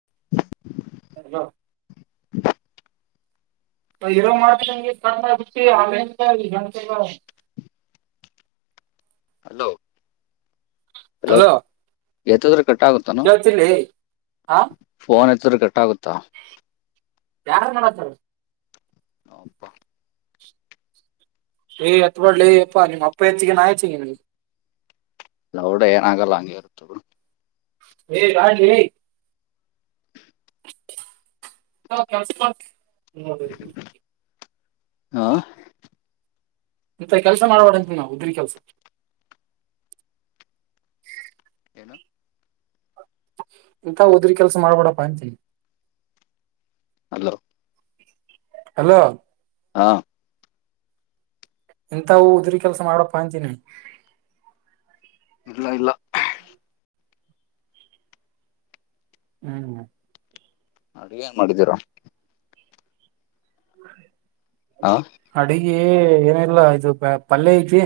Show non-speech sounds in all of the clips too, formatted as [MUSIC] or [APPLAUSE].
[INAUDIBLE] Hello ಇರೋ ಮಾಡ್ಂಗೆ ಕಮ ಆತಿ ಆ ಈ ಗಂಟೆಗ [INAUDIBLE] ಹಲೋ ಹಲೋ ಎತ್ತದ್ರ ಕಟ್ಟಾಗುತ್ತಾನ ಕೇಳ್ತಿಲ್ಲಿ ಫೋನ್ ಎತ್ತದ್ರ ಕಟ್ಟಾಗುತ್ತ ಯಾರಾರು ಮಾಡತಾರ ಹಪ್ಪ ಏ್ತ್ ಮಾಡಡ್ಲಿ ಅಪ್ಪಾ ನಿಮ್ಮ ಅಪ್ಪ ಹೆಚ್ಚಿಗೆ ನಾ ಆಯಚ್ಚ ನಿನ್ಗೆ ನೌಡ ಏನ ಆಾಗಲ್ಲ ಹಂಗೆ ಇರುತ್ತ ರಾಣ ಹೇಳ ಹ ಚಪ ಹಾ ಮತ್ತ ಕೆಲ್ಸ ಮಾಡ್ಬಡಂತ ನಾವು ಉದ್ರ ಕೆಲ್ಸ ಏನು [UNINTELLIGIBLE] ಇಂಥ ಉದರಿ ಕೆಲಸ ಮಾಡ್ಬಿಡಪ್ಪ ಅಂತೀನಿ ಅಲೋ ಹಲೋ ಹಾ ಎಂತವು ಉದ್ರ ಕೆಲ್ಸ ಮಾಡಪ್ಪ ಅಂತೀನಿ ಇಲ್ಲ ಇಲ್ಲ ಹ್ಮ್್ಮ ಅಡು ಏನ್ ಮಾಡಿದ್ದೀರ ಹ ಅಡಿಗೆಏನಿಲ್ಲ ಇದು ಪಲ್ಯ ಐತಿ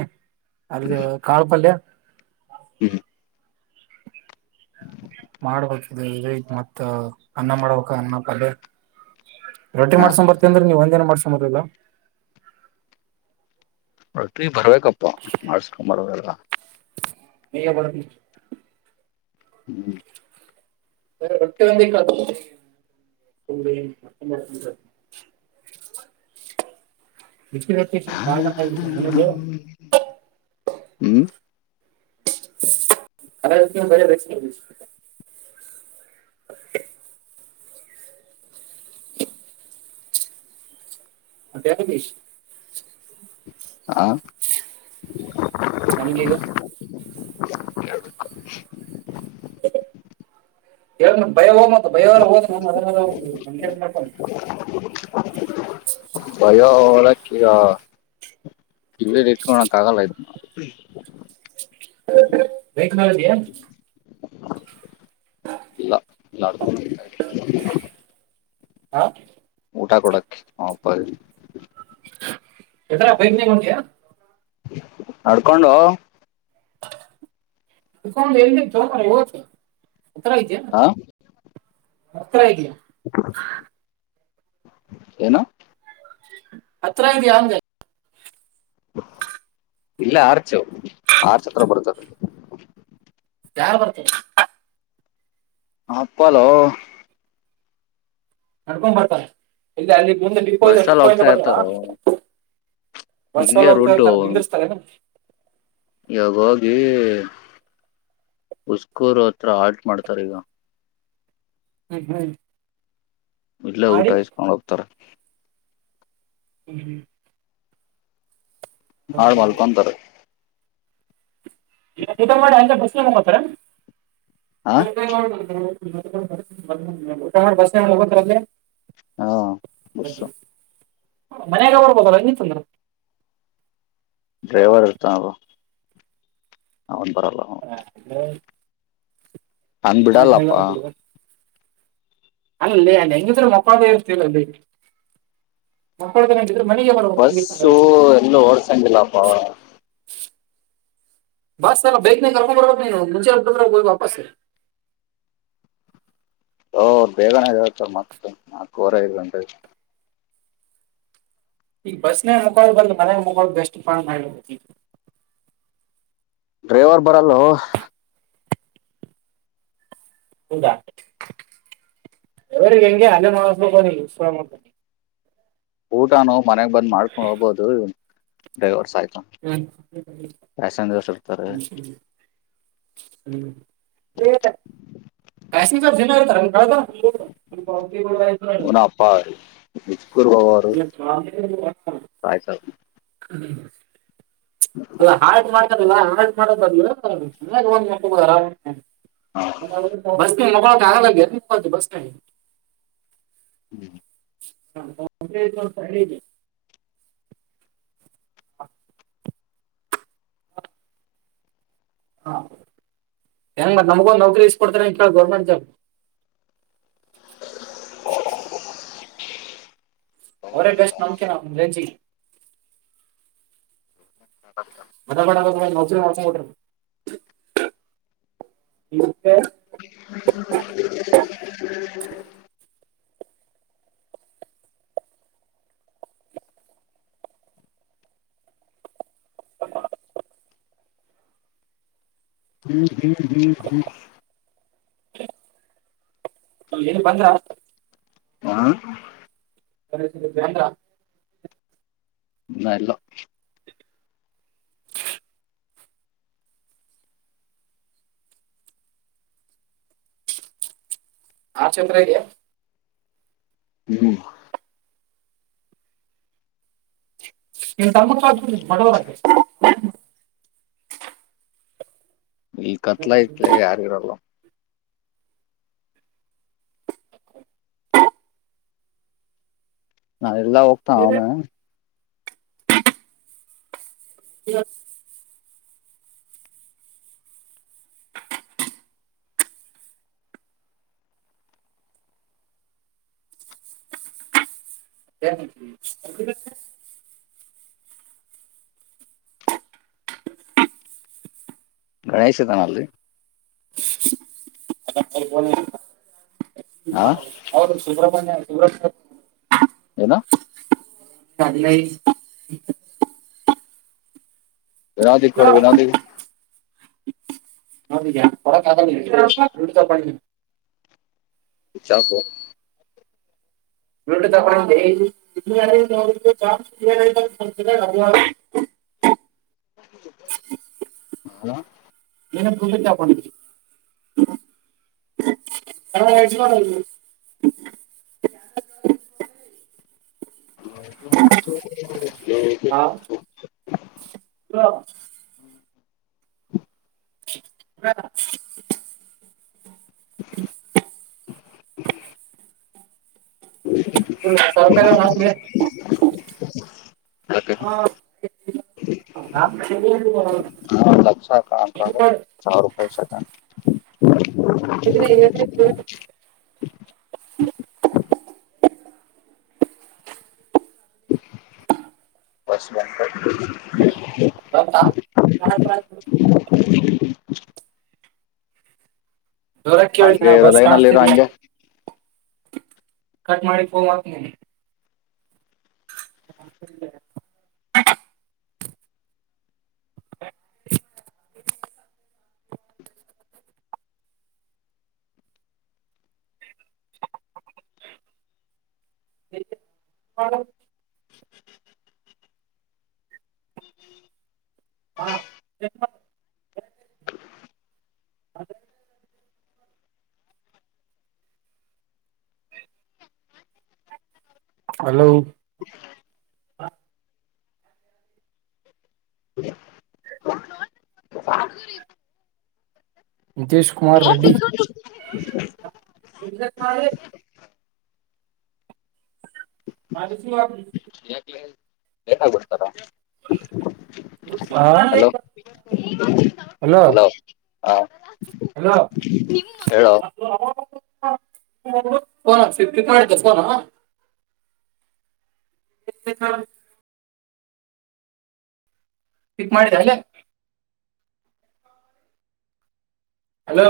ಅಲ್ಲಿ ಕಾಳು ಪಲ್ಯ ಹ್ಮ ಮಾಡ್ಬೇಕಲ್ಗ ಮತ್ತ ಅನ್ನ ಮಾಡ್ಬೇಕ ಅನ್ನ ಕಲೆ ರೊಟ್ಟಿ ಹಾ ಮಾಡ್ಸೊಂಬರ್ತೇನ್ ನೀವ್ ಒಂದೇನ ಮಾಡ್ಸೊಂಬರ್ಲ್ಲ ನೀ ಬರ್ಬೇಕಪ್ಪ ಮಾಡಸ್ಕೊಂಡಂಬರ್ಲ್ಲ ಮ ಬ ಹ್ಮ್ ಸ ಹೊಟ್ಟೆ ಬಂದ ಹತ್ತ [INAUDIBLE] ನಿಮ್ದು ಹ್ಮ್ ಅರ ಬೆ ರಚ ಹ ಅತ್ತಾರ ನೀಶ ಹ ನಮ್ಗೆಗ [INAUDIBLE] ಯಾವ ಭಯ ಹೋಗ ಮ ಭಯವಲ್ಲ ಹೋದ ಮಾಡ್ಕೊಂಡು ಭಯ ಒಳಕ್ಕಗ ಇವಲೇ ಟ್ಕಣ ಕಗಲ್ಲ ಆಯ್ತಣ ನಾವಲ್ಲಿ ಡ್ಕ ಹಾ ಊಟಾ ಕೊಡಕ್ ಹಪ ಎತ್ರರ ಬೈಕ್ ನೀಡಯಾ ನಡ್ಕೊಂಡು ತಕ ಎ ತಕ ಹತ್ತರ ಇದೆಯಾ ಹ ಹತ್ತರ್ ಇದೆಯಾ ಏನು ಅತ್ರದ ಆಗ ಇಲ್ಲ ಆರ್ಚ ಆರ್ಚತ್ರ ಬರ್ತದೆ ಯಾರು ಬರ್ತೀ ಹ ಅಪ್ಪಲೋ ನಡ್ಕೊಂಡ್ ಬರ್ತಾರ ಇಲ್ಲಿ ಅಲ್ಲಿ ಇಂದು ಡಿಪೋ ಇದೆ ಬಸ್ಸಲ್ಲಿ ಡಿಪೋ ಇಂದ ಹೋಗ್ತಾ ಬರ್ತಾರ ಇರ್ತಾರೋ ಬರ್ಸ್ಲ ಹಿಂಗೆ ಅಂತ ರುಡ್ಡು ಹೇಳ್ತಾರೆ ನಿಿಂದಿರ್ಸ್ತಾರೆ ಏನು ಇವಾಗ ಹೋಗಿ ಹುಸ್ಕೂರು ಹತ್ರ ಹಾಟ್ ಮಾಡ್ತಾರ ಈಗ [UNINTELLIGIBLE] ಇಲ್ಲ ಊಟ ಮಾಡಿ ಹಿಸ್ಕೊಂಡ್ ಹೋಗ್ತಾರೆ. [UNINTELLIGIBLE] ಹಾ ಮಲಕೋಮಂತಾರೇ [UNINTELLIGIBLE] [INAUDIBLE] ಊಟ ಮಾಡಿ ಹ ಬಸನಾಗ ಮಲ್ಕೋತಾರಲೇ ಹಾ [UNINTELLIGIBLE] ಮನ್ಯಾಗ ಮಲ್ಕೋಬಹುದಿತ್ತು ಹಂಗಿತ್ತಂದ್ರ ಡ್ರೈವರ್ ಇರ್ತ ಅವರು [UNINTELLIGIBLE] [UNINTELLIGIBLE] ಹಂಗ ಬಿಡಲ್ಲಪ್ಪ ಅಲ್ಲ ಲೇ ಹೆಂಗಿದ್ರೆ ಮಕ್ಕೋಳದೇ ಇರ್ತೀ ಅಲ್ಲಿ ಮೋಕ್ಕೊಳದು ಬಸ್ಸು ಇನ್ನು ಓಡ್ಸಂಗಿಲ್ಲಪ್ಪ ಬಸ್ ಬೇಗನ್ ಕರ್ಕೊಂಡ ಬರಬೇಕ ನೀ ಮುಂಚೆರ ವಾಪಸ್ [INAUDIBLE] ಓ ಬೇಗನೆಎಳತ ಮತ್ತ ನಾಲ್ಕುವರೆ ಐದ ಗಂ ಈಗ ಬಸ್ನ ಮೋಖಾಳ ಬಂದ ಮನ ಮುಖೊಳ ಬೆಸ್ಟ್ ಫ್ ಮಾಡ ಈ ಡ್ರೈವರ್ ಬರಲ್ಲೋ ಹೌದಾ ಅವರಿಗೆ ಹೆಂಗೆ ಅಲ್ಲೇ ಮಾಡಸ್ಬೇಕ [UNINTELLIGIBLE] ಊಟ ನ ಮನೆಗ್ ಬಂದ್ ಮಾಡ್ಕೊಂಡ ಹೋಗಬಹುದು ಡೈವರ್ಸ್ ಆಯ್ತು [UNINTELLIGIBLE] [UNINTELLIGIBLE] ಪ್ಯಾಸೆಂಜರ್ಸ್ ಇರ್ತಾರೆ ಪ್ಯಾಸೆಂಜರ್ ದಿನ ಇರುತ್ತಾರೆ ಬೆಳೆತನ ಅವನ ಅಪ್ಪಜಕೂರ್ ಬಬಾರಾಯ್ [INAUDIBLE] [UNINTELLIGIBLE] ಅಲ್ಲಾ ಹಾರ್ಟ್ ಮಾಡ್ತಾರಲ್ಲ ಹಾರ್ಟ್ ಮಾಡ ಮನ್ಯಾಗ ಆರಾಮ [INAUDIBLE] ಹ ಬಸ್ ನನ್ ಮಲ್ಕೊಳಕಾಗಂಗಿಲ್ಲ ಬಸ್ನಲ್ಲಿ ಹ್ಮ್ [UNINTELLIGIBLE] [UNINTELLIGIBLE] ಹಾ ಹೆಂಗ ಮತ್ ನಮಗೊಂದ್ ನೌಕರಿ ಇಸ್ಕೊಡ್ತಾರೆಂಗ ಕೇಳ ಗೌರ್ಮೆಂಟ್ ಜಾಬ್ ಅವರೇ ಬೆಸ್ಟ್ ನಮಕಿನ ರೇಂಜಿಗಿ [UNINTELLIGIBLE] [UNINTELLIGIBLE] [INAUDIBLE] [UNINTELLIGIBLE] [UNINTELLIGIBLE] ಏನು ಬಂದ್ರ ಹಾ ಕನಂದ್ರ [UNINTELLIGIBLE] [UNINTELLIGIBLE] [UNINTELLIGIBLE] [UNINTELLIGIBLE] ನೀನ್ ತಮ್ಮಗ [INAUDIBLE] ಈಗ ಕತ್ಲ ತ್ಲೇ ಯಾರ ಇರಲ್ಲ ನಾ ಎಲ್ಲಾ ಹೋಗ್ತಾ ಅವನ [UNINTELLIGIBLE] ಗಣೇಶತನಲ್ಲಿ ಅವ ಹಾ ಅವರು ಸುಬ್ರ್ಮಣ್ಯ ಸುಬ್ರ ಏನ ಚಲ್ಲ ವಿನೋದ ಹೊಡೆ ವಿನೋದ [INAUDIBLE] ಚಾಕ ತ [INAUDIBLE] ಹಲೋ ಏನ ಸಜಾ ಪು [INAUDIBLE] ನ ಆ ಮಾಡ [INAUDIBLE] ಹ ಹ [UNINTELLIGIBLE] ಬ್ರೋ ಹಾ ಇದು ತರ್ಕಾರ ಮಾಗೆ ಹ ಹ [INAUDIBLE] ಹಾ ಲಕ್ಷಕೊಂಡ ಸಾವ ರೂಪಾಯಿ ಶಕ ಹ [INAUDIBLE] ಹೊಸ್ ಬಂಕ ಹೌದಾ [UNINTELLIGIBLE] [UNINTELLIGIBLE] ದೂರ ಕೇಳಿ ಹಂಗೆ ನಾ ಇರೋ ಬಸ್ ಲೈನಲ್ಲಿ ಇರೋ ಕಾಣಸ್ತಿದಿ ಹಂಗೆ ಕಟ್ ಮಾಡಿಫ್ತ ಫೋನ್ ಮಾಡ್ತೀನಿ ಹೆ ಹಾ [INAUDIBLE] ಎ ಹಲೋ ನಿತೇಶ್ ಕುಮಾರ್ ರೆಡ್ಡಿ ಇಲ್ಲ ನಳ ಹ ಹೇನಾಗಬಿಡ್ತಾರ ಹಲೋ ಹಲೋ ಹ [INAUDIBLE] ಹೇಳೋ ಅ ಹ [UNINTELLIGIBLE] [UNINTELLIGIBLE] ಿಕ್ ಮಾಡಿದ ಅಲ್ಲ ಹಲೋ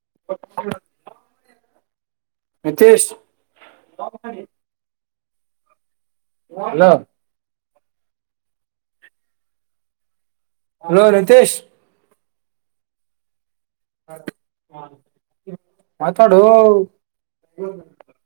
ಹ ನಿತೇಶ್ ಹಲೋ ಹಲೋ ರಿತೇಶ್ ಮಾತಾಡು